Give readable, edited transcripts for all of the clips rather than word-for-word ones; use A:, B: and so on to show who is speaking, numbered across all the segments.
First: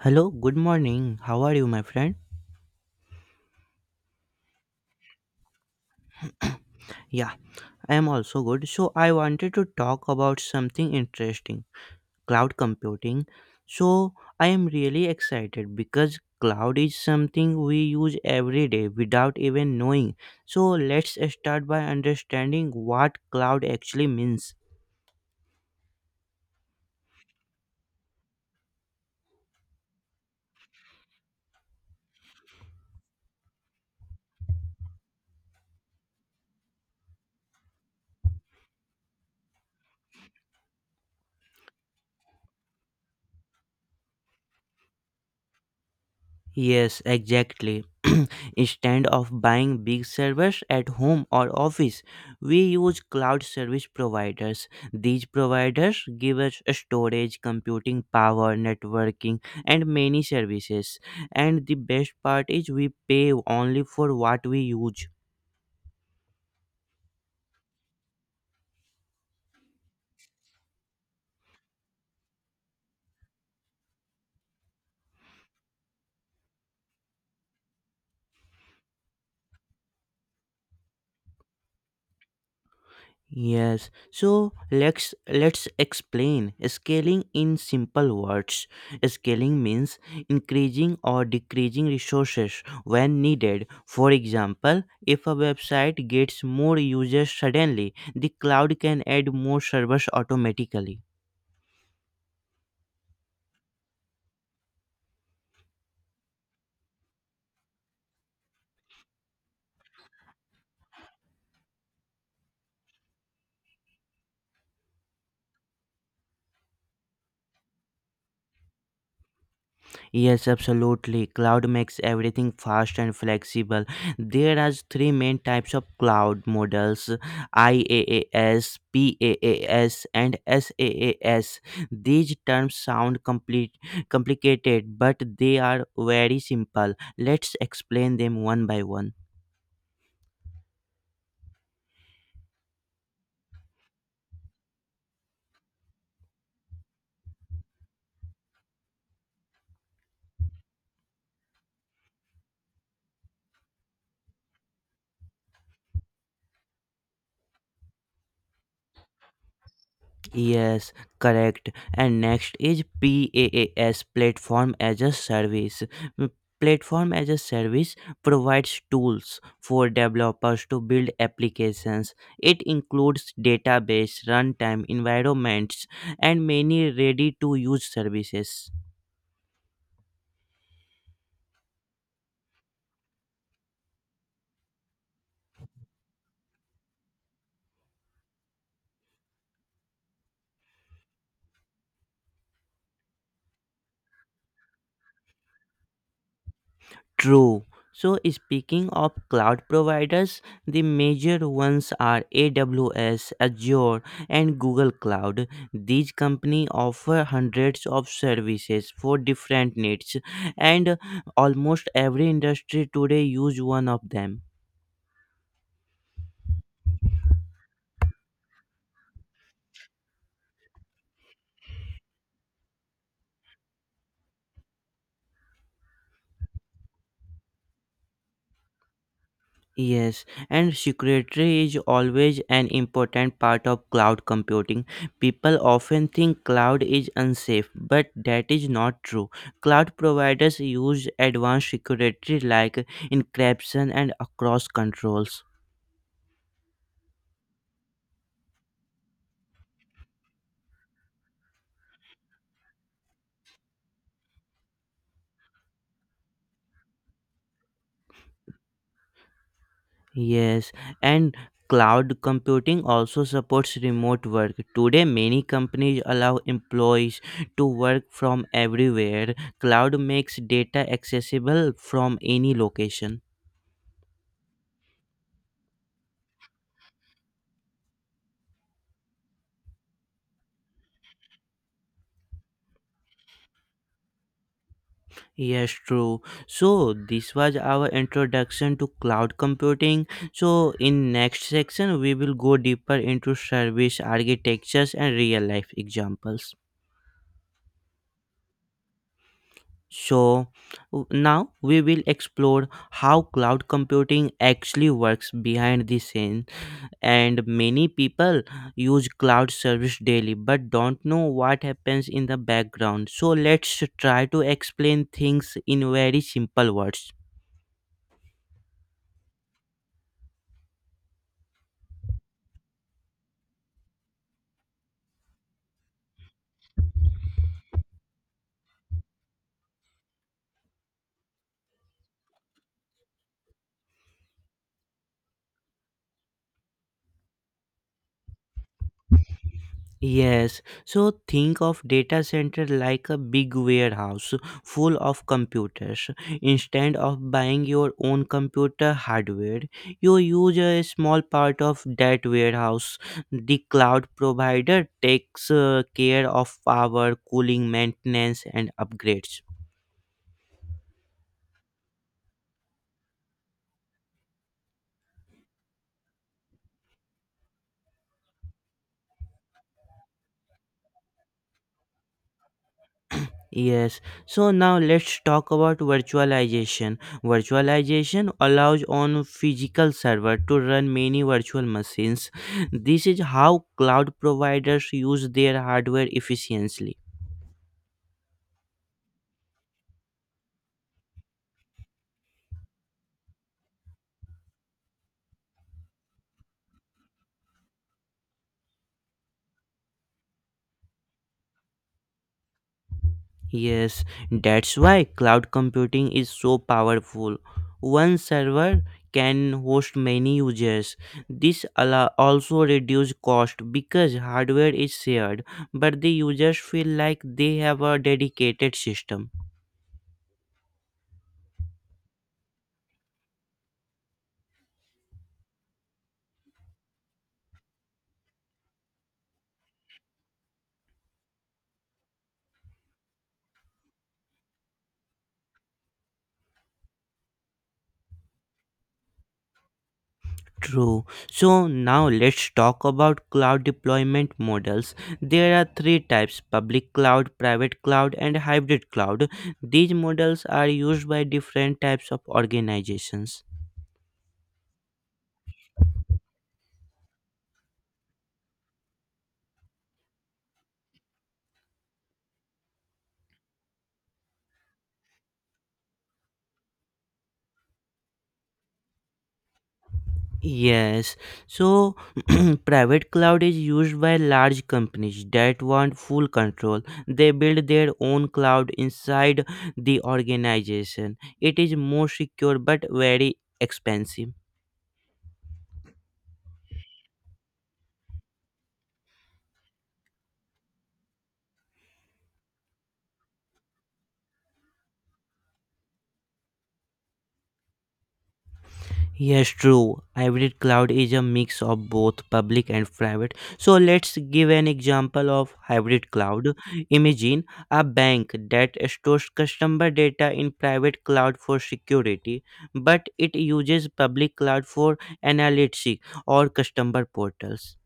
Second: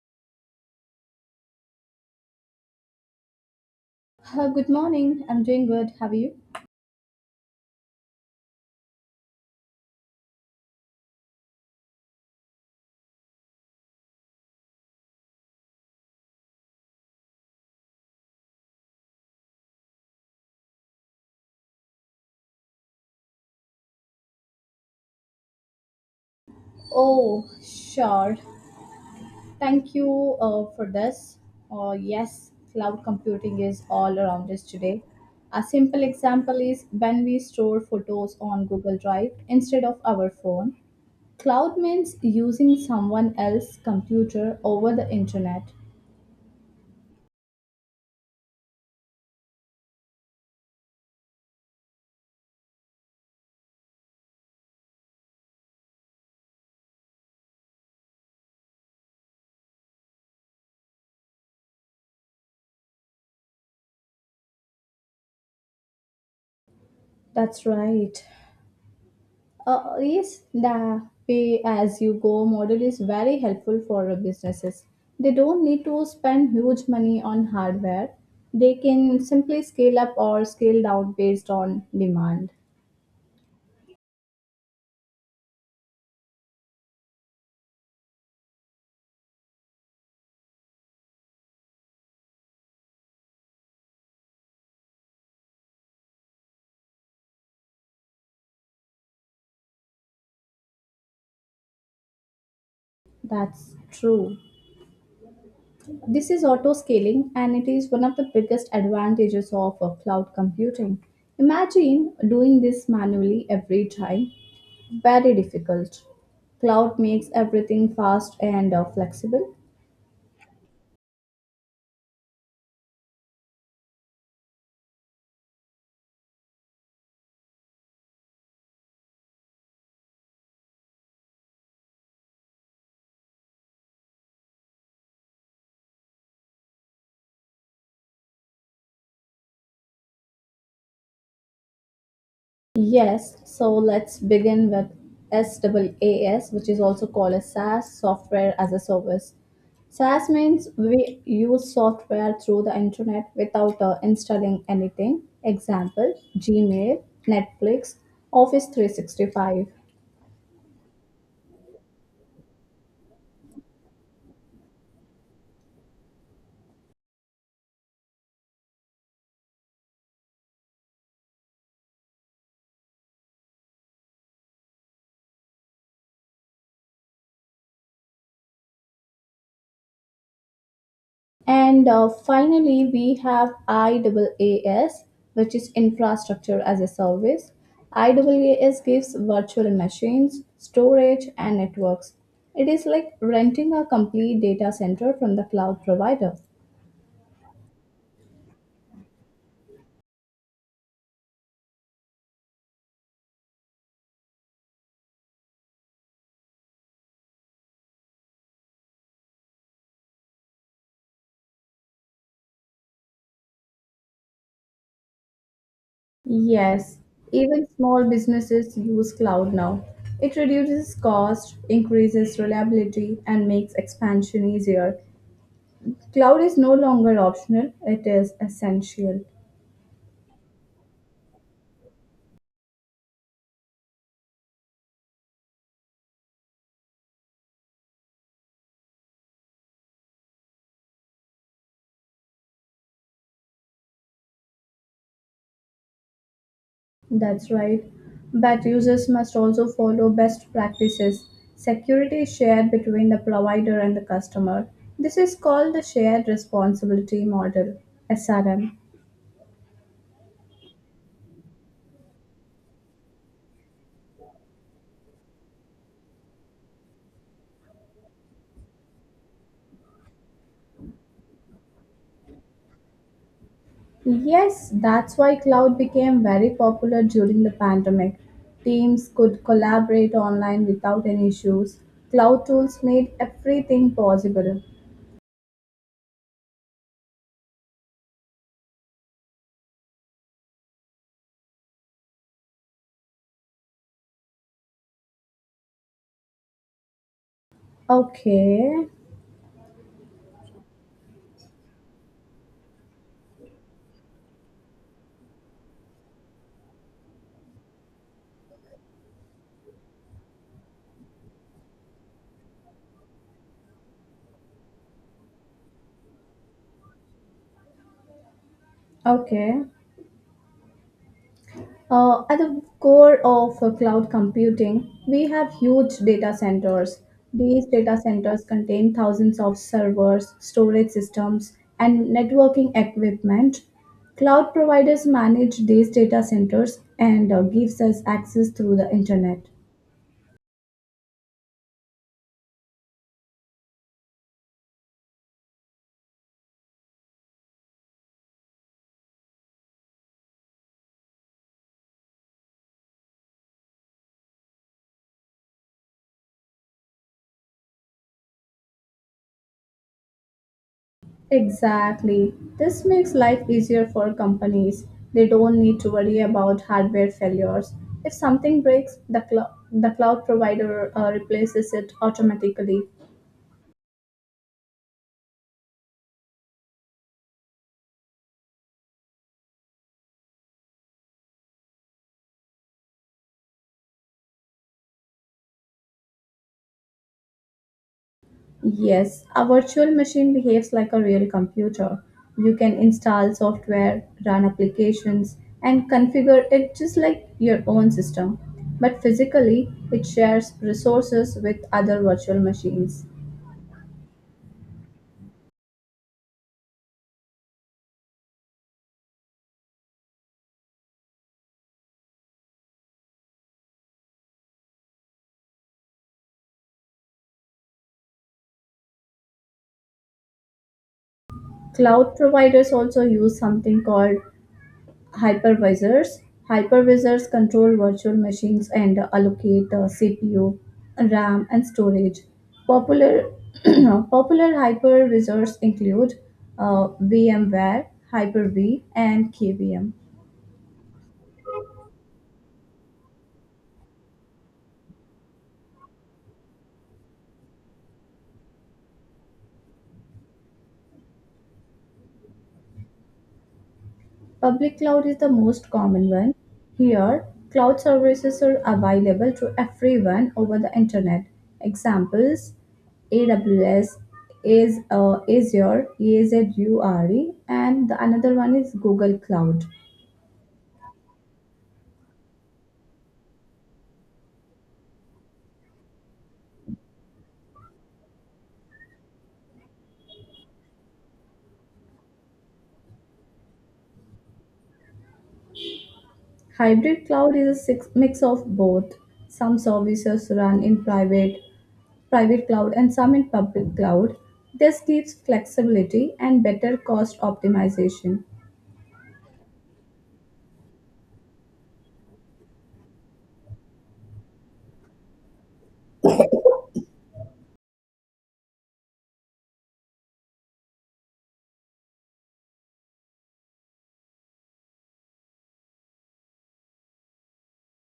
A: Hello, good morning. How are you, my friend?
B: Good morning. I'm doing good. Have you?
A: Yeah, I am also good. So, I wanted to talk about something interesting, cloud computing. So, I am really excited because cloud is something we use every day without even knowing. So, let's start by understanding what cloud actually means.
B: Oh, sure. Thank you for this. Yes, cloud computing is all around us today. A simple example is when we store photos on Google Drive instead of our phone. Cloud means using someone else's computer over the internet.
A: Yes, exactly. Instead of buying big servers at home or office, we use cloud service providers. These providers give us storage, computing power, networking, and many services. And the best part is we pay only for what we use.
B: That's right. Yes, the pay as you go model is very helpful for businesses. They don't need to spend huge money on hardware. They can simply scale up or scale down based on demand.
A: Yes, so let's explain scaling in simple words. Scaling means increasing or decreasing resources when needed. For example, if a website gets more users suddenly, the cloud can add more servers automatically.
B: That's true. This is auto scaling and it is one of the biggest advantages of cloud computing. Imagine doing this manually every time. Very difficult. Cloud makes everything fast and flexible.
A: Yes, absolutely. Cloud makes everything fast and flexible. There are three main types of cloud models: IaaS, PaaS, and SaaS. These terms sound complicated, but they are very simple. Let's explain them one by one.
B: Yes, so let's begin with SaaS, which is also called as SaaS, Software as a Service. SaaS means we use software through the internet without installing anything. Example, Gmail, Netflix, Office 365.
A: Yes, correct. And next is PaaS, platform as a service. Mm, Platform as a service provides tools for developers to build applications. It includes database, runtime, environments, and many ready to use services.
B: And finally, we have IaaS, which is Infrastructure as a Service. IaaS gives virtual machines, storage, and networks. It is like renting a complete data center from the cloud provider.
A: True. So, speaking of cloud providers, the major ones are AWS, Azure, and Google Cloud. These companies offer hundreds of services for different needs, and almost every industry today use one of them.
B: Yes, even small businesses use cloud now. It reduces cost, increases reliability, and makes expansion easier. Cloud is no longer optional, it is essential.
A: Yes, and security is always an important part of cloud computing. People often think cloud is unsafe, but that is not true. Cloud providers use advanced security like encryption and across controls.
B: That's right. But users must also follow best practices. Security is shared between the provider and the customer. This is called the shared responsibility model, SRM.
A: Yes, and cloud computing also supports remote work. Today, many companies allow employees to work from everywhere. Cloud makes data accessible from any location.
B: Yes, that's why cloud became very popular during the pandemic. Teams could collaborate online without any issues. Cloud tools made everything possible.
A: Yes, true. So this was our introduction to cloud computing. So in next section we will go deeper into service architectures and real life examples.
B: Okay,
A: So now we will explore how cloud computing actually works behind the scene, and many people use cloud service daily but don't know what happens in the background. So let's try to explain things in very simple words.
B: okay. At the core of cloud computing, we have huge data centers. These data centers contain thousands of servers, storage systems, and networking equipment. Cloud providers manage these data centers and gives us access through the internet.
A: Yes, so think of data center like a big warehouse full of computers. Instead of buying your own computer hardware, you use a small part of that warehouse. The cloud provider takes care of power, cooling, maintenance, and upgrades.
B: Exactly. This makes life easier for companies. They don't need to worry about hardware failures. If something breaks, the cloud provider replaces it automatically.
A: Yes, so now let's talk about virtualization. Virtualization allows on physical server to run many virtual machines. This is how cloud providers use their hardware efficiently.
B: Yes, a virtual machine behaves like a real computer. You can install software, run applications, and configure it just like your own system. But physically, it shares resources with other virtual machines.
A: Yes, that's why cloud computing is so powerful. One server can host many users. This allow also reduce cost because hardware is shared, but the users feel like they have a dedicated system.
B: Cloud providers also use something called hypervisors. Hypervisors control virtual machines and allocate CPU, RAM, and storage. Popular popular hypervisors include VMware, Hyper-V, and KVM.
A: True. So now let's talk about cloud deployment models. There are three types: public cloud, private cloud, and hybrid cloud. These models are used by different types of organizations.
B: Public cloud is the most common one. Here, cloud services are available to everyone over the internet. Examples: AWS is Azure, and the another one is Google Cloud.
A: Yes, so private cloud is used by large companies that want full control. They build their own cloud inside the organization. It is more secure but very expensive.
B: Hybrid cloud is a mix of both. Some services run in private cloud and some in public cloud. This gives flexibility and better cost optimization.
A: Yes, true. Hybrid cloud is a mix of both public and private. So let's give an example of hybrid cloud. Imagine a bank that stores customer data in private cloud for security, but it uses public cloud for analytics or customer portals.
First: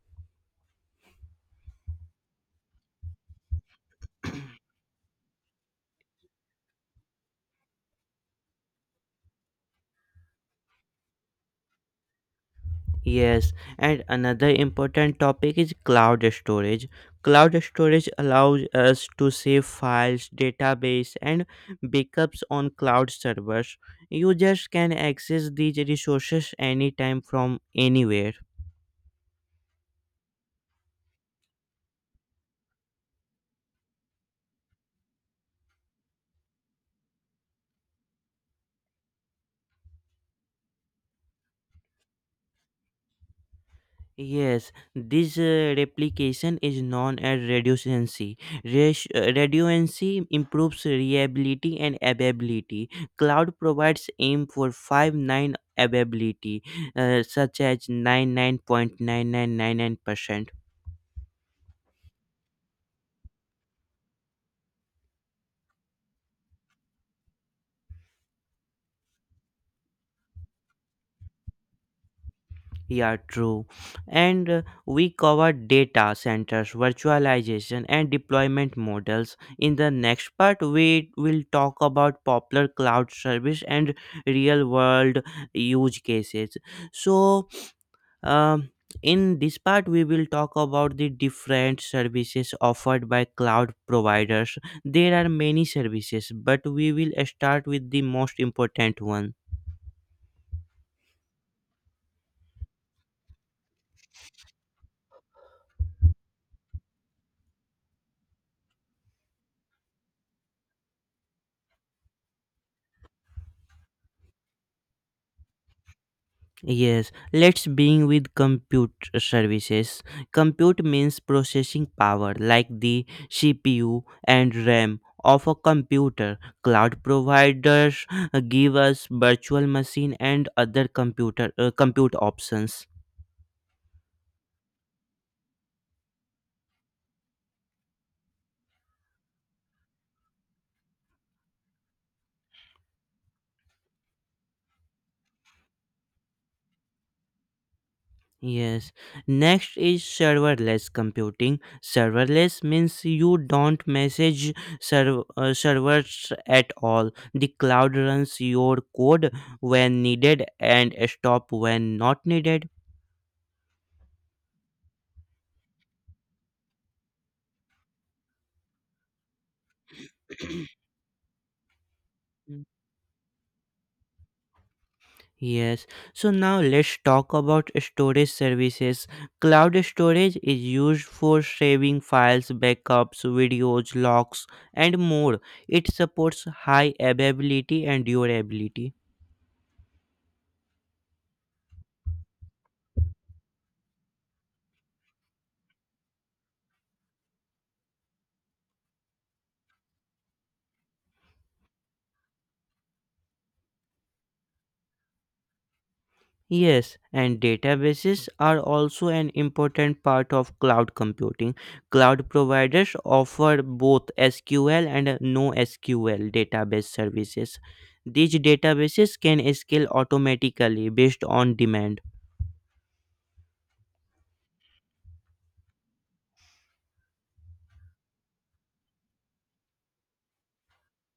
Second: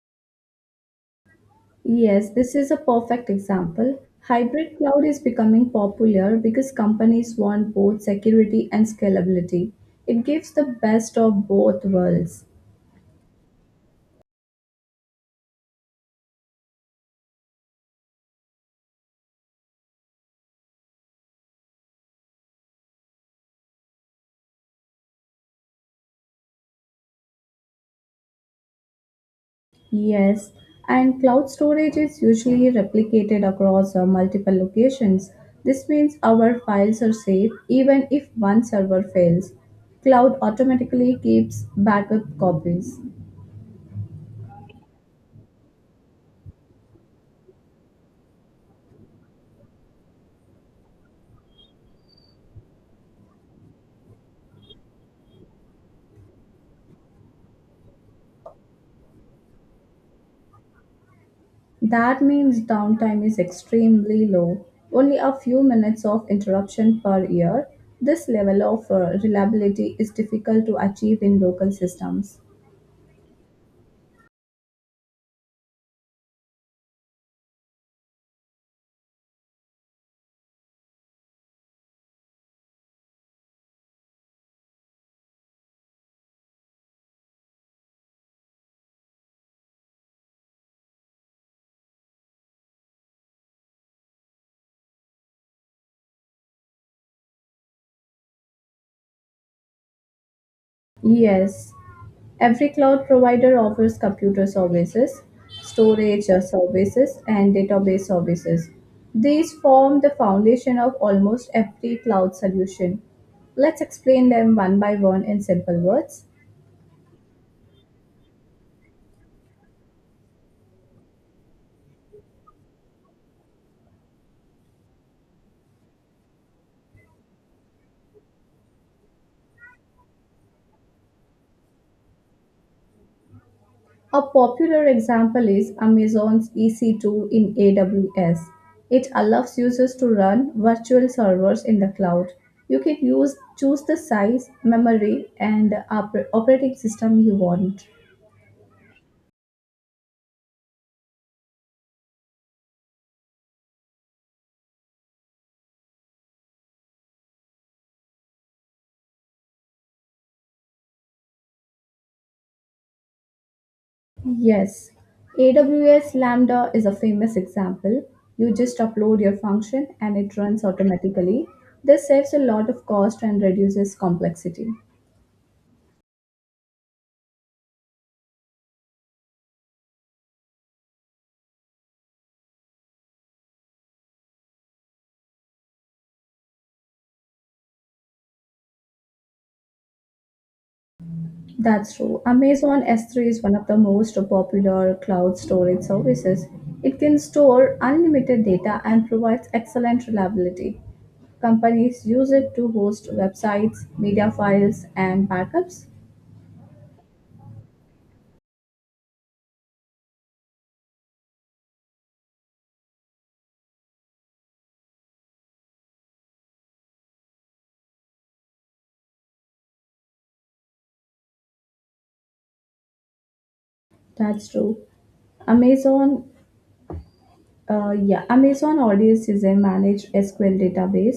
B: Yes, this is a perfect example. Hybrid cloud is becoming popular because companies want both security and scalability. It gives the best of both worlds.
A: Yes, and another important topic is cloud storage. Cloud storage allows us to save files, database, and backups on cloud servers. Users can access these resources anytime from anywhere.
B: Yes, and cloud storage is usually replicated across multiple locations. This means our files are safe even if one server fails. Cloud automatically keeps backup copies.
A: Yes, this replication is known as redundancy. Redundancy improves reliability and availability. Cloud provides AIM for 5 9 availability, such as 99.9999%.
B: That means downtime is extremely low, only a few minutes of interruption per year. This level of reliability is difficult to achieve in local systems.
A: Yeah, true. And we covered data centers, virtualization, and deployment models. In the next part, we will talk about popular cloud service and real world use cases. So, um, in this part, we will talk about the different services offered by cloud providers. There are many services, but we will start with the most important one.
B: Yes, every cloud provider offers computer services, storage services, and database services. These form the foundation of almost every cloud solution. Let's explain them one by one in simple words.
A: Yes, let's begin with compute services. Compute means processing power like the CPU and RAM of a computer. Cloud providers give us virtual machine and other compute options.
B: A popular example is Amazon's EC2 in AWS. It allows users to run virtual servers in the cloud. You can use choose the size, memory, and operating system you want.
A: Yes. Next is serverless computing. Serverless means you don't message servers at all. The cloud runs your code when needed and stop when not needed.
B: Yes, AWS Lambda is a famous example. You just upload your function and it runs automatically. This saves a
A: Mm.
B: lot of cost and reduces complexity.
A: Yes. So now let's talk about storage services. Cloud storage is used for saving files, backups, videos, logs, and more. It supports high availability and durability.
B: That's true. Amazon S3 is one of the most popular cloud storage services. It can store unlimited data and provides excellent reliability. Companies use it to host websites, media files, and backups.
A: Yes, and databases are also an important part of cloud computing. Cloud providers offer both SQL and NoSQL database services. These databases can scale automatically based on demand.
B: That's true. Amazon yeah, Amazon Audience is a managed SQL database.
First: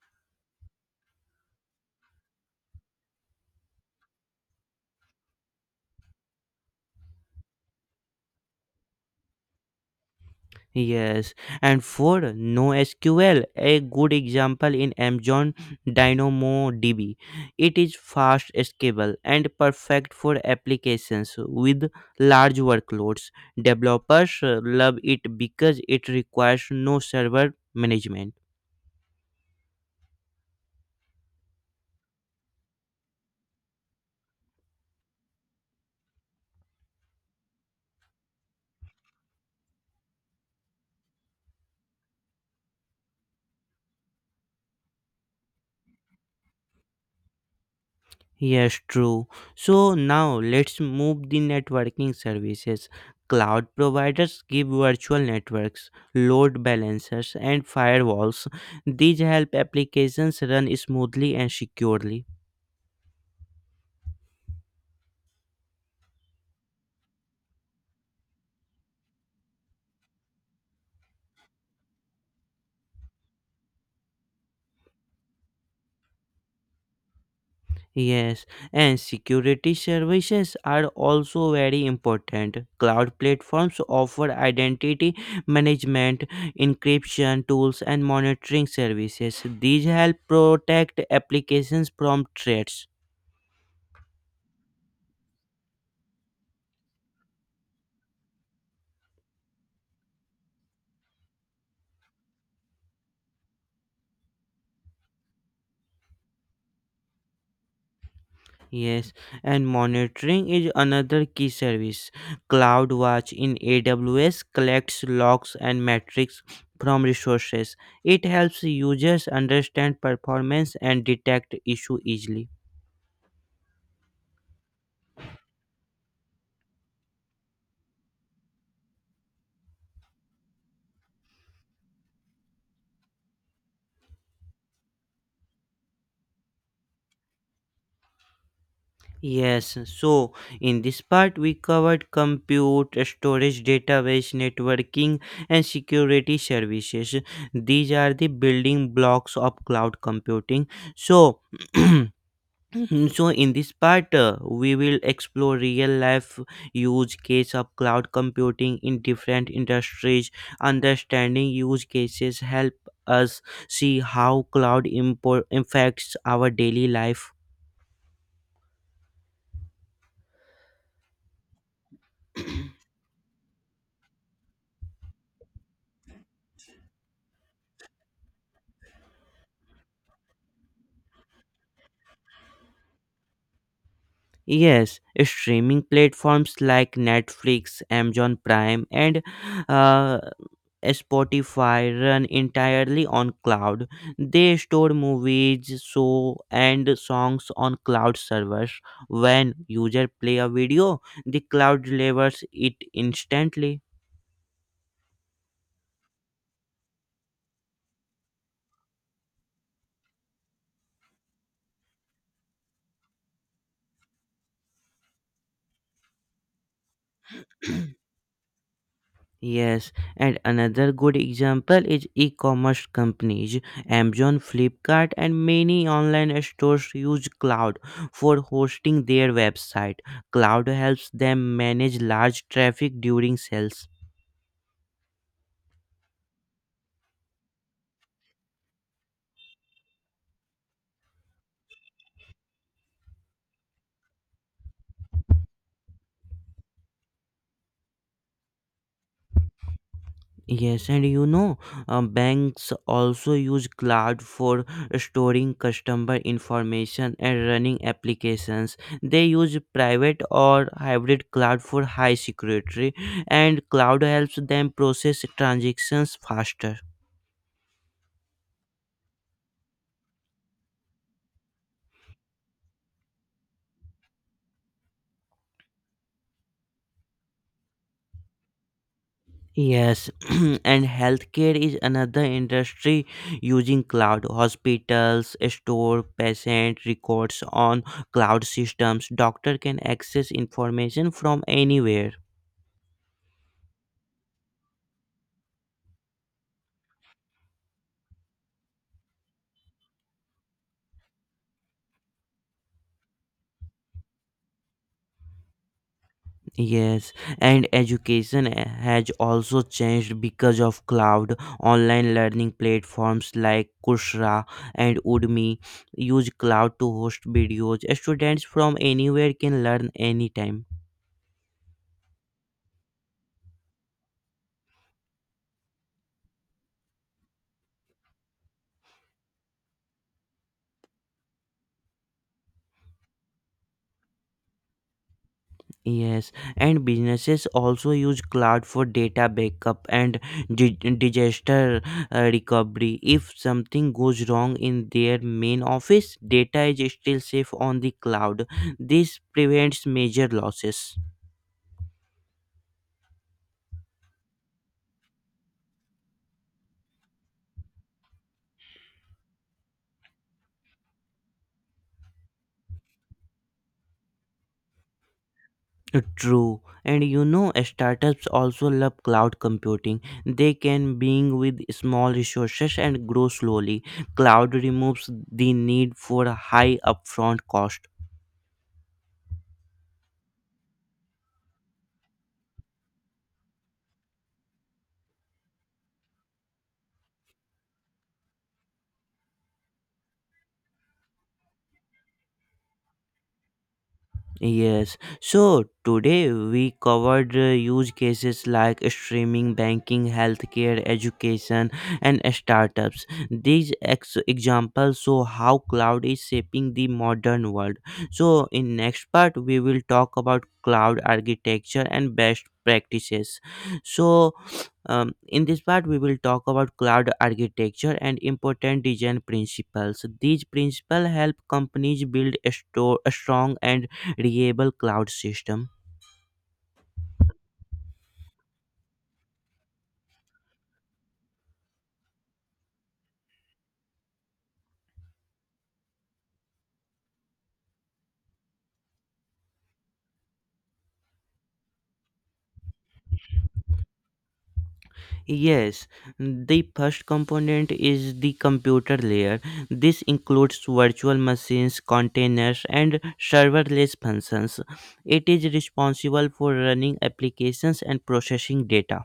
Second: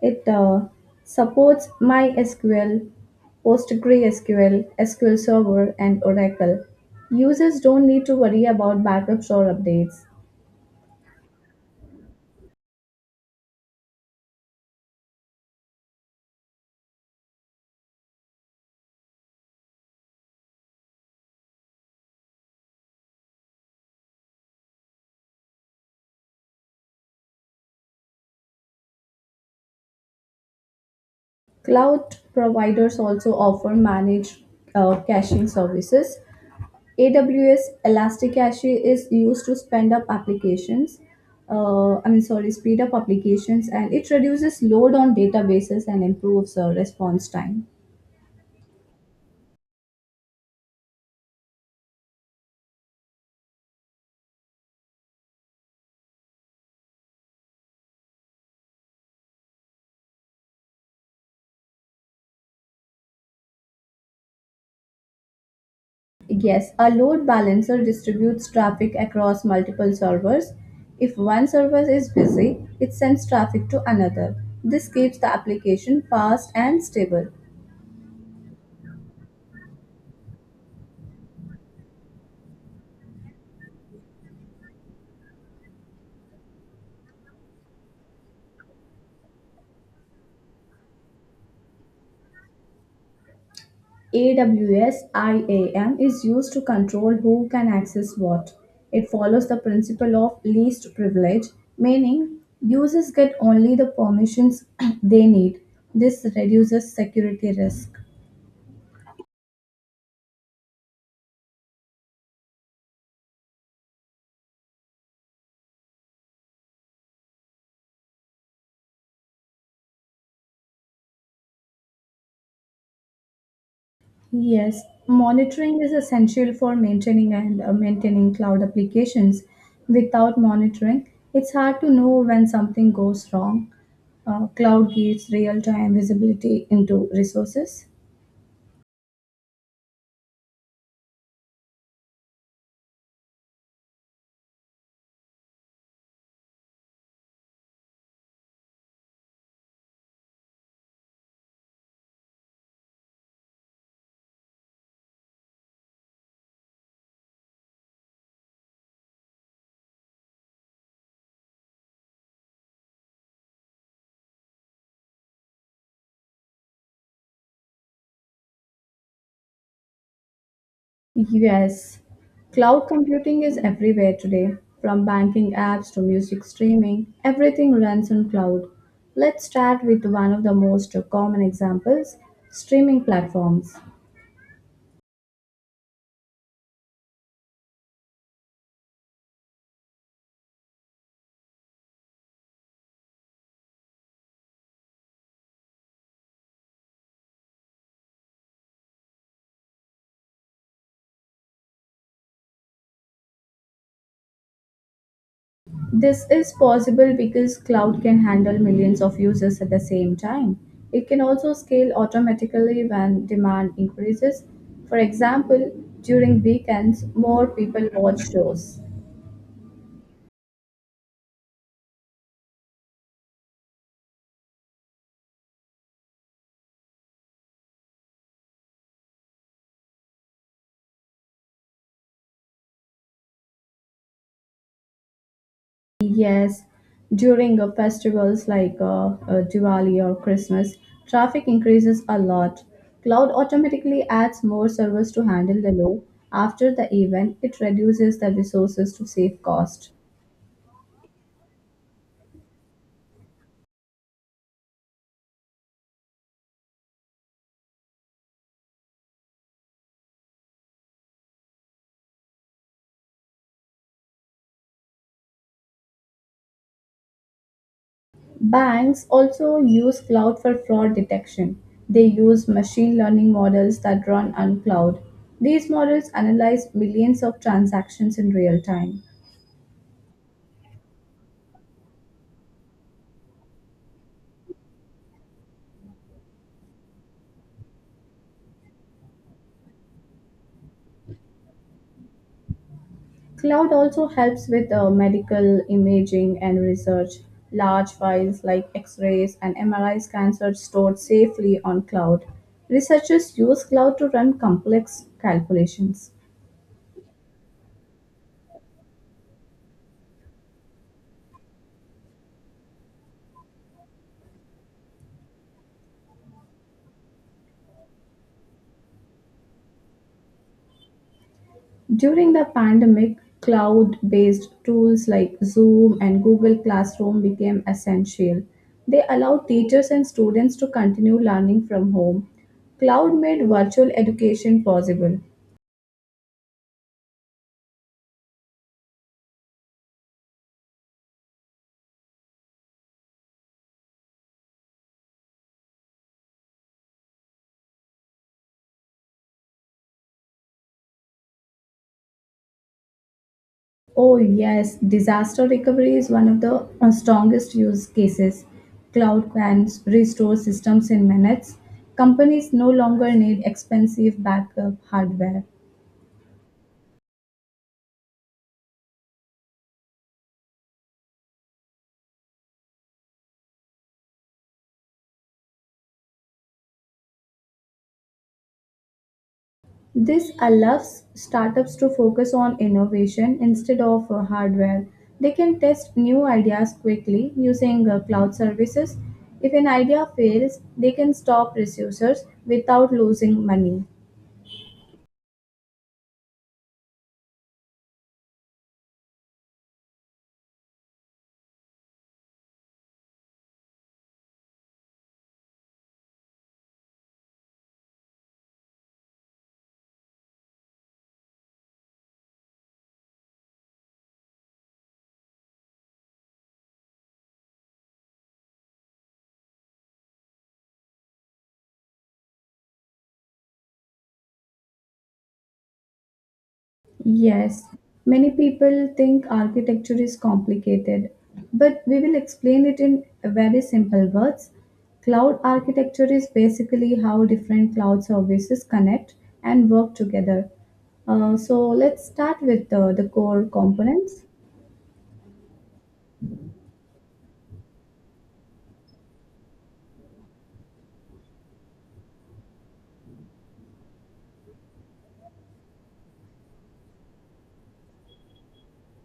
B: It supports MySQL, PostgreSQL, SQL Server, and Oracle. Users don't need to worry about backups or updates.
A: Yes, and for NoSQL, a good example in Amazon DynamoDB. It is fast scalable and perfect for applications with large workloads. Developers love it because it requires no server management.
B: Cloud providers also offer managed caching services. AWS Elastic Cache is used to spend up applications. I mean, sorry, speed up applications, and it reduces load on databases and improves response time.
A: Yes, true. So now let's move the networking services. Cloud providers give virtual networks, load balancers, and firewalls. These help applications run smoothly and securely.
B: Yes, a load balancer distributes traffic across multiple servers. If one server is busy, it sends traffic to another. This keeps the application fast and stable.
A: Yes, and security services are also very important. Cloud platforms offer identity management, encryption tools, and monitoring services. These help protect applications from threats.
B: AWS-IAM is used to control who can access what. It follows the principle of least privilege, meaning users get only the permissions they need. This reduces security risk.
A: Yes, and monitoring is another key service. CloudWatch in AWS collects logs and metrics from resources. It helps users understand performance and detect issue easily.
B: Yes, monitoring is essential for maintaining cloud applications. Without monitoring, it's hard to know when something goes wrong. Cloud gives real-time visibility into resources.
A: Yes, so in this part we covered compute, storage, database, networking and security services. These are the building blocks of cloud computing. So Mhm. So, in this part, we will explore real life use case of cloud computing in different industries. Understanding use cases help us see how cloud impacts our daily life.
B: Yes, cloud computing is everywhere today. From banking apps to music streaming, everything runs on cloud. Let's start with one of the most common examples: streaming platforms.
A: Yes, streaming platforms like Netflix, Amazon Prime, and uh, Spotify run entirely on cloud. They store movies, show, and songs on cloud servers. When user play a video, the cloud delivers it instantly.
B: This is possible because cloud can handle millions of users at the same time. It can also scale automatically when demand increases. For example, during weekends, more people watch shows.
A: Yes, and another good example is e-commerce companies. Amazon, Flipkart, and many online stores use cloud for hosting their website. Cloud helps them manage large traffic during sales.
B: Yes, during festivals like Diwali or Christmas, traffic increases a lot. Cloud automatically adds more servers to handle the load. After the event, it reduces the resources to save cost.
A: Yes, and you know, banks also use cloud for storing customer information and running applications. They use private or hybrid cloud for high security, and cloud helps them process transactions faster.
B: Banks also use cloud for fraud detection. They use machine learning models that run on cloud. These models analyze millions of transactions in real time.
A: Yes, and healthcare is another industry using cloud. Hospitals store patient records on cloud systems. Doctor can access information from anywhere.
B: Cloud also helps with medical imaging and research. Large files like X rays and MRI scans are stored safely on cloud. Researchers use cloud to run complex calculations.
A: Yes, and education has also changed because of cloud. Online learning platforms like Coursera and Udemy use cloud to host videos. Students from anywhere can learn anytime.
B: During the pandemic, cloud based tools like Zoom and Google Classroom became essential. They allowed teachers and students to continue learning from home. Cloud made virtual education possible.
A: Yes, and businesses also use cloud for data backup and disaster recovery. If something goes wrong in their main office, data is still safe on the cloud. This prevents major losses.
B: Oh, yes, disaster recovery is one of the strongest use cases. Cloud can restore systems in minutes. Companies no longer need expensive backup hardware.
A: True, and you know, startups also love cloud computing. They can being with small resources and grow slowly. Cloud removes the need for a high upfront cost.
B: This allows startups to focus on innovation instead of hardware. They can test new ideas quickly using cloud services. If an idea fails, they can stop resources without losing money.
A: Yes. So today we covered use cases like streaming, banking, healthcare, education, and startups. These examples show how cloud is shaping the modern world. So in next part we will talk about cloud architecture and best practices. So in this part we will talk about cloud architecture and important design principles. These principles help companies build a, store, a strong and reliable cloud system.
B: Yes, many people think architecture is complicated, but we will explain it in very simple words. Cloud architecture is basically how different cloud services connect and work together. So let's start with the core components.
A: Yes, the first component is the computer layer. This includes virtual machines, containers, and serverless functions. It is responsible for running applications and processing data.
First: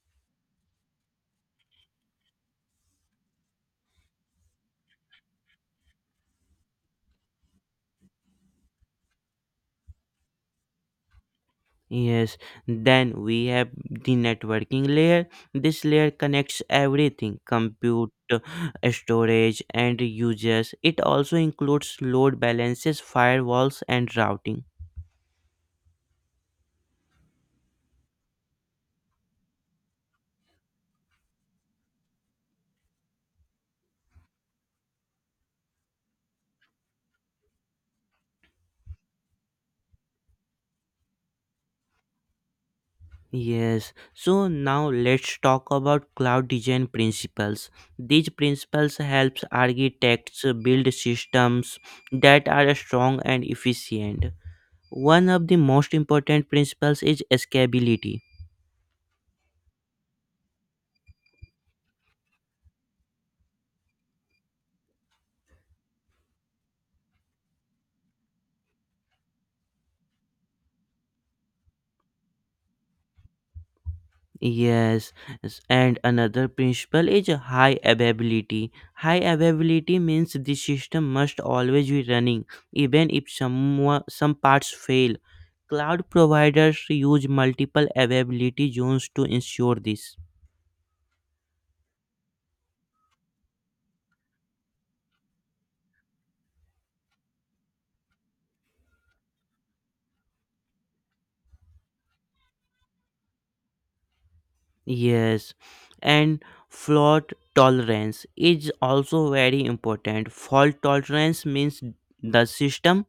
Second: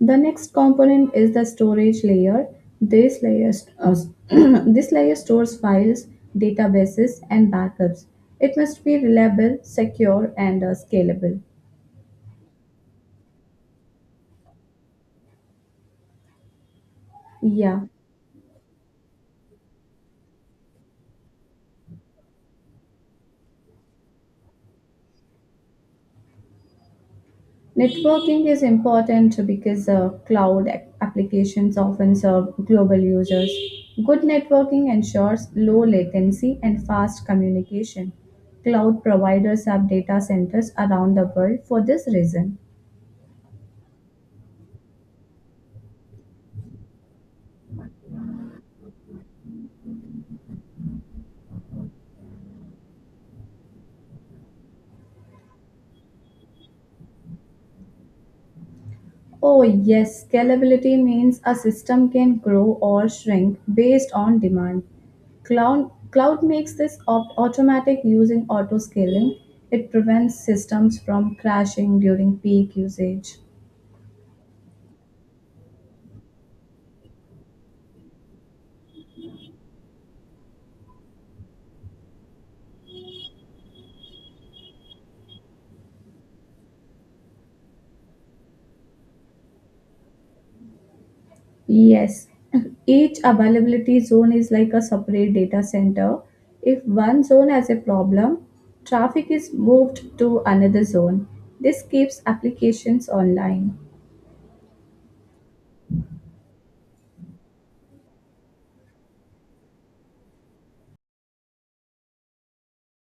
B: The next component is the storage layer. This layer, this layer stores files, databases, and backups. It must be reliable, secure, and scalable.
A: Yes, then we have the networking layer. This layer connects everything:
B: Yeah.
A: compute, storage, and users. It also includes load balances, firewalls, and routing.
B: Networking is important because cloud applications often serve global users. Good networking ensures low latency and fast communication. Cloud providers have data centers around the world for this reason.
A: Yes, so now let's talk about cloud design principles. These principles helps architects build systems that are strong and efficient. One of the most important principles is scalability.
B: Oh, yes, scalability means a system can grow or shrink based on demand. Cloud makes this automatic using auto scaling. It prevents systems from crashing during peak usage.
A: Yes, and another principle is high availability. High availability means the system must always be running, even if some parts fail. Cloud providers use multiple availability zones to ensure this.
B: Yes, each availability zone is like a separate data center. If one zone has a problem, traffic is moved to another zone. This keeps applications online.
A: Yes, and fault tolerance is also very important. Fault tolerance means the system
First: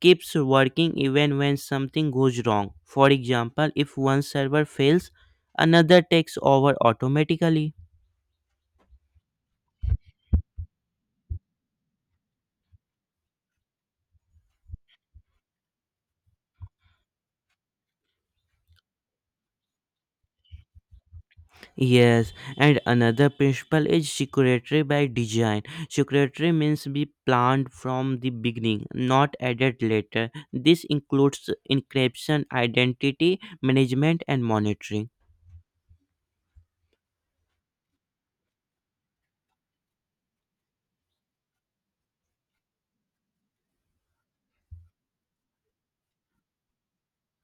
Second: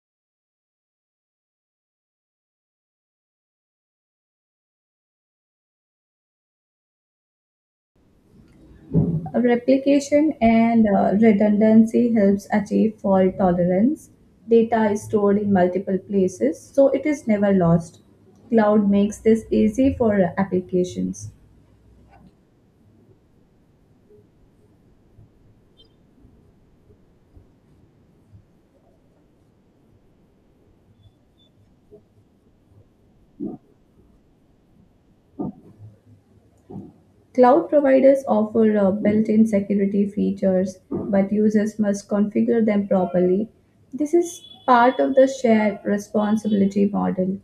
A: keeps working even when something goes wrong. For example, if one server fails, another takes over automatically.
B: Replication and redundancy helps achieve fault tolerance. Data is stored in multiple places, so it is never lost. Cloud makes this easy for applications.
A: Yes, and another principle is security by design. Security means be planned from the beginning, not added later. This includes encryption, identity management, and monitoring.
B: Cloud providers offer built-in security features, but users must configure them properly. This is part of the shared responsibility model.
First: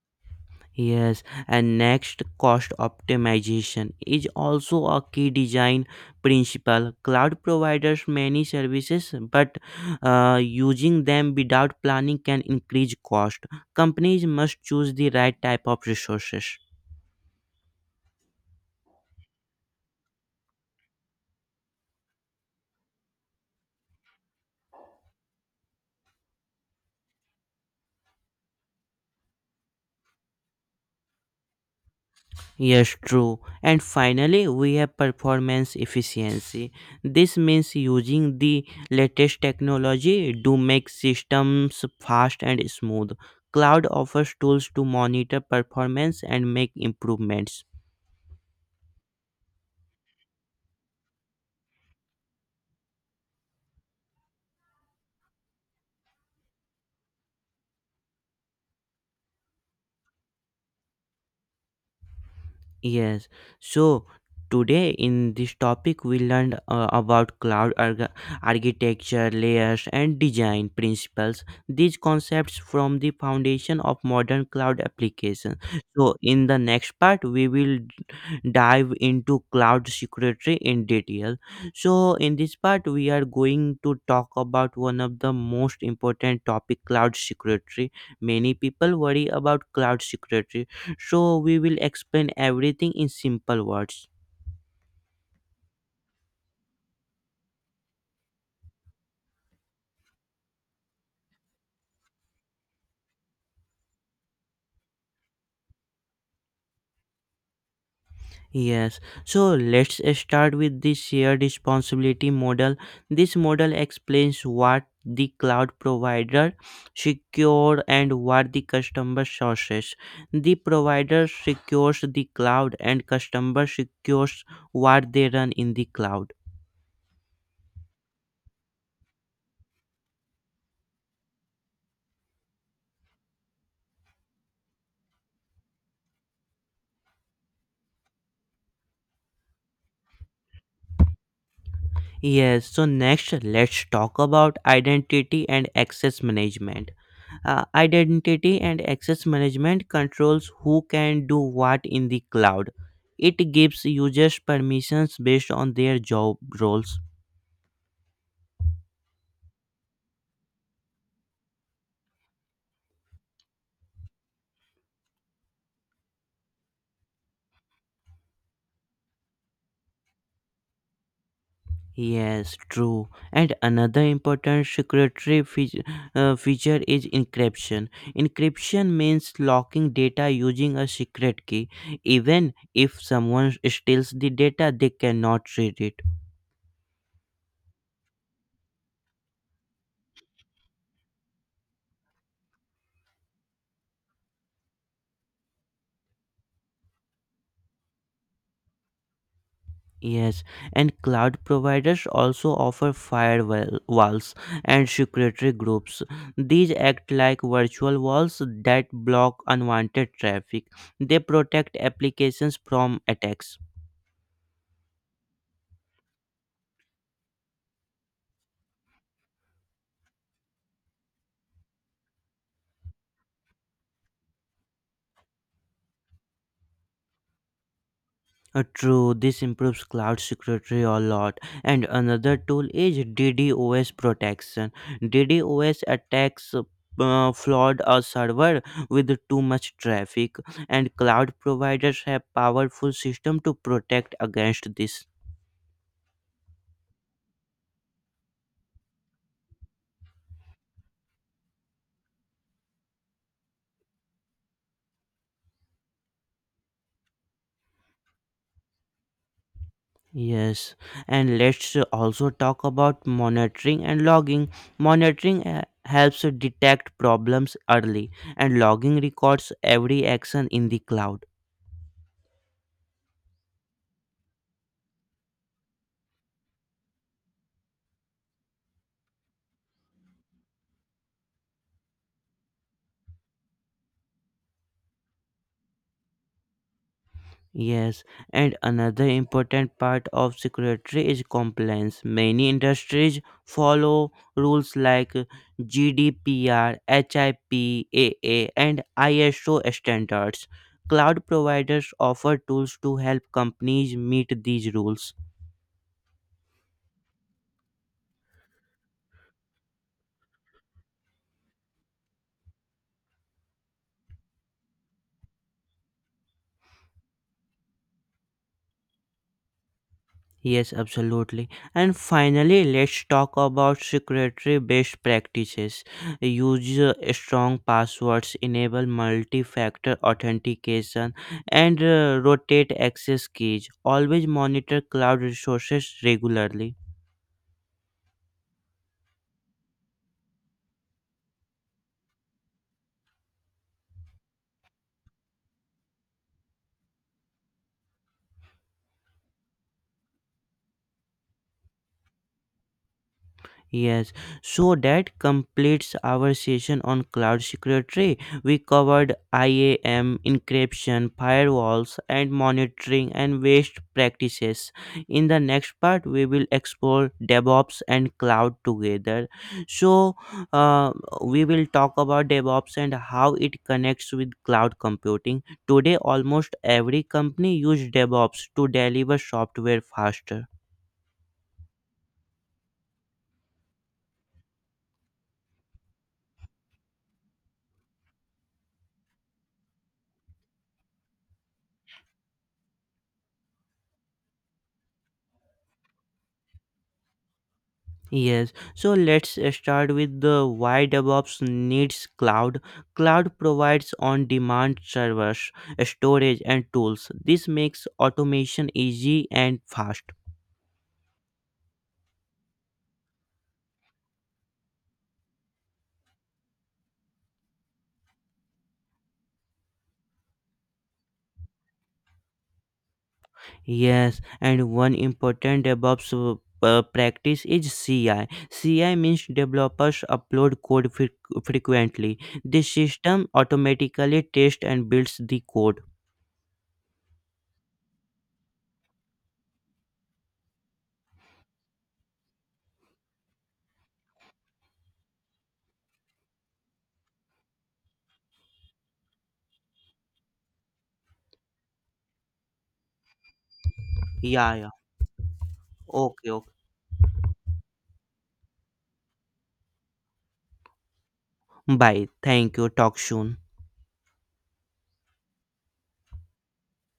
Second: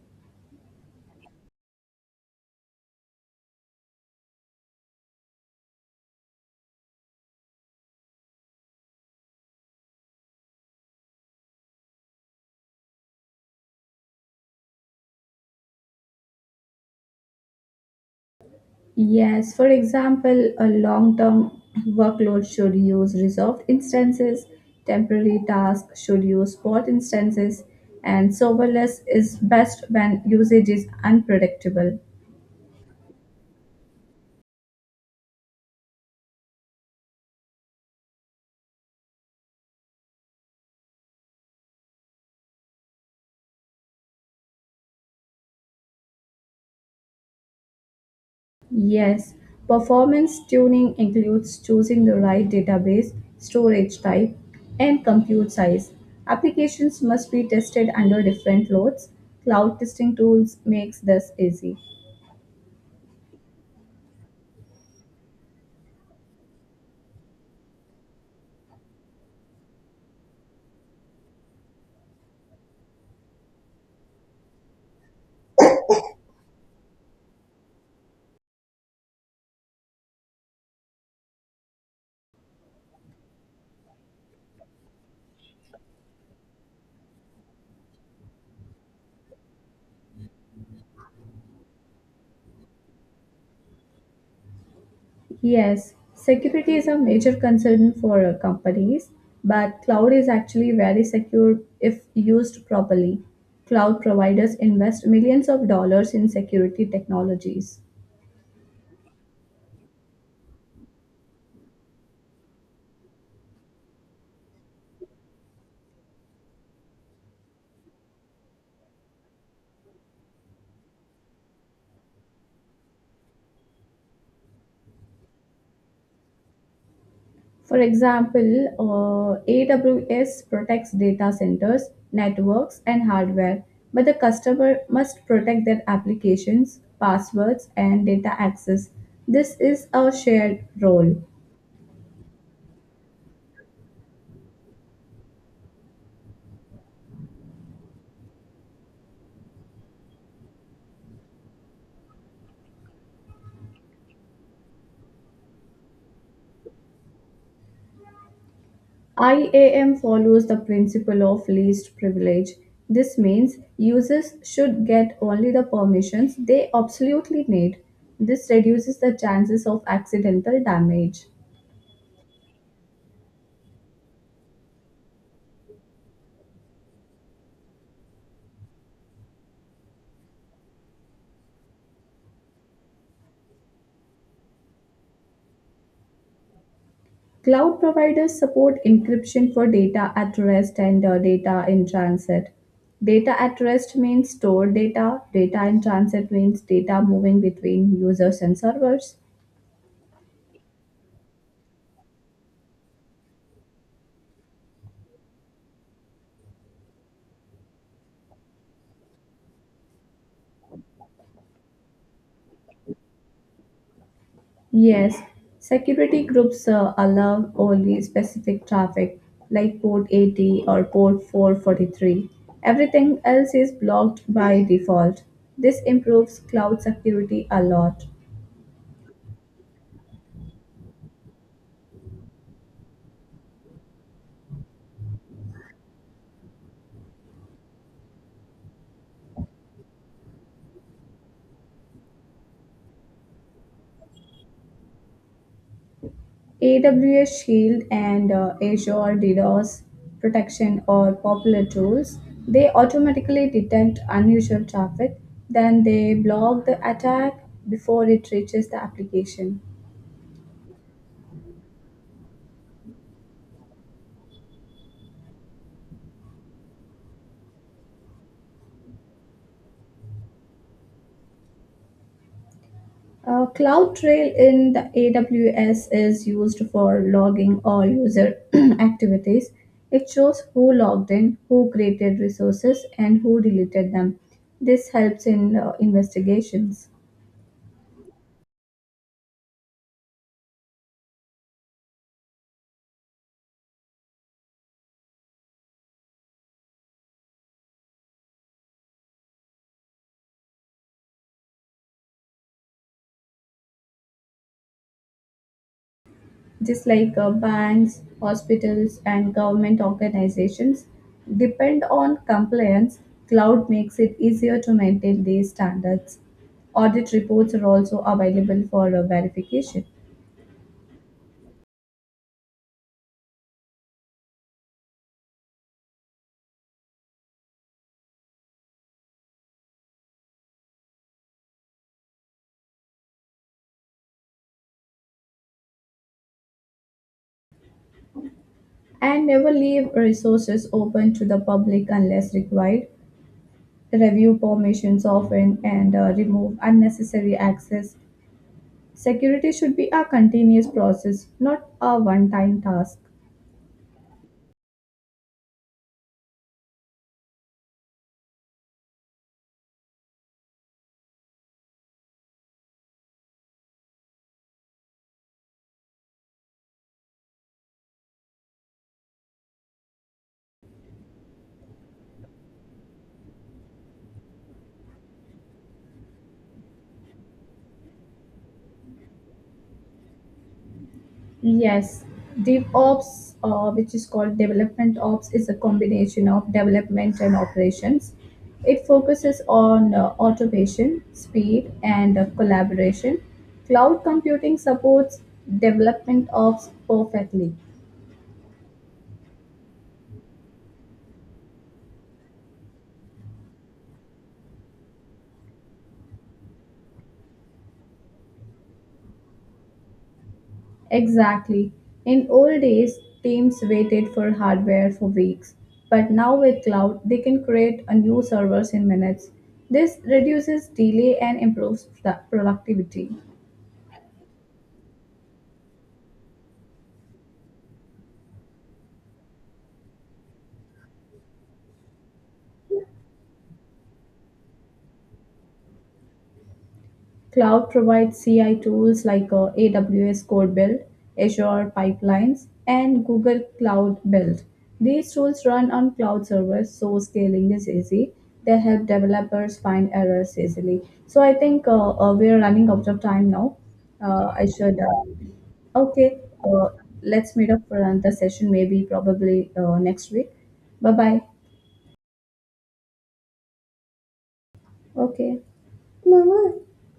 A: Yes, and next, cost optimization is also a key design principle. Cloud providers many services, but using them without planning can increase cost. Companies must choose the right type of resources.
B: Yes, for example, a long term workload should use reserved instances, temporary tasks should use spot instances, and serverless is best when usage is unpredictable.
A: Yes, true. And finally, we have performance efficiency. This means using the latest technology to make systems fast and smooth. Cloud offers tools to monitor performance and make improvements.
B: Yes, performance tuning includes choosing the right database, storage type, and compute size. Applications must be tested under different loads. Cloud testing tools makes this easy.
A: Yes. So today in this topic we learned about cloud architecture, layers and design principles. These concepts from the foundation of modern cloud application. So in the next part we will dive into cloud security in detail. So in this part we are going to talk about one of the most important topic, cloud security. Many people worry about cloud security, so we will explain everything in simple words.
B: Yes, security is a major concern for companies, but cloud is actually very secure if used properly. Cloud providers invest millions of dollars in security technologies.
A: Yes, so let's start with the shared responsibility model. This model explains what the cloud provider secure and what the customer sources. The provider secures the cloud and customer secures what they run in the cloud.
B: For example, AWS protects data centers, networks, and hardware, but the customer must protect their applications, passwords, and data access. This is a shared role.
A: Yes, so next let's talk about identity and access management. Identity and access management controls who can do what in the cloud. It gives users permissions based on their job roles.
B: IAM follows the principle of least privilege. This means users should get only the permissions they absolutely need. This reduces the chances of accidental damage.
A: Yes, true. And another important security feature is encryption. Encryption means locking data using a secret key. Even if someone steals the data, they cannot read it.
B: Cloud providers support encryption for data at rest and data in transit. Data at rest means stored data, data in transit means data moving between users and servers.
A: Yes, and cloud providers also offer firewall walls and security groups. These act like virtual walls that block unwanted traffic. They protect applications from attacks.
B: Yes, security groups allow only specific traffic like port 80 or port 443. Everything else is blocked by default. This improves cloud security a lot.
A: True, this improves cloud security a lot. And another tool is DDoS protection. DDoS attacks flood a server with too much traffic, and cloud providers have powerful system to protect against this.
B: AWS Shield and Azure DDoS protection are popular tools. They automatically detect unusual traffic, then they block the attack before it reaches the application.
A: Yes, and let's also talk about monitoring and logging. Monitoring helps detect problems early, and logging records every action in the cloud.
B: CloudTrail in the AWS is used for logging all user activities. It shows who logged in, who created resources, and who deleted them. This helps in investigations.
A: Yes, and another important part of security is compliance. Many industries follow rules like GDPR, HIPAA, and ISO standards. Cloud providers offer tools to help companies meet these rules.
B: Just like banks, hospitals, and government organizations, depend on compliance, cloud makes it easier to maintain these standards. Audit reports are also available for verification.
A: Yes, absolutely. And finally, let's talk about secretary best practices. Use strong passwords, enable multi factor authentication, and rotate access keys. Always monitor cloud resources regularly.
B: And never leave resources open to the public unless required. Review permissions often and remove unnecessary access. Security should be a continuous process, not a one time task.
A: Yes, so that completes our session on cloud security. We covered IAM, encryption, firewalls, and monitoring and waste practices. In the next part, we will explore DevOps and cloud together. So, uh, we will talk about DevOps and how it connects with cloud computing. Today, almost every company uses DevOps to deliver software faster.
B: Yes, DevOps, which is called Development Ops, is a combination of development and operations. It focuses on automation, speed, and collaboration. Cloud computing supports development ops perfectly.
A: Yes, so let's start with the why DevOps needs cloud. Cloud provides on demand servers, storage, and tools. This makes automation easy and fast.
B: Exactly. In old days, teams waited for hardware for weeks, but now with cloud, they can create a new servers in minutes. This reduces delay and improves productivity.
A: Yes, and one important DevOps practice is CI. CI means developers upload code frequently. The system automatically tests and builds the code.
B: Cloud provides CI tools like AWS Code Build, Azure Pipelines, and Google Cloud Build. These tools run on cloud servers, so scaling is easy. They help developers find errors easily. So I think we are running out of time now. I
A: Yeah, yeah.
B: should. Uh, okay,
A: Okay, okay.
B: uh, let's meet up for another session, maybe probably next week. Bye bye.
A: Bye. Thank you. Talk soon.
B: Okay. Mama,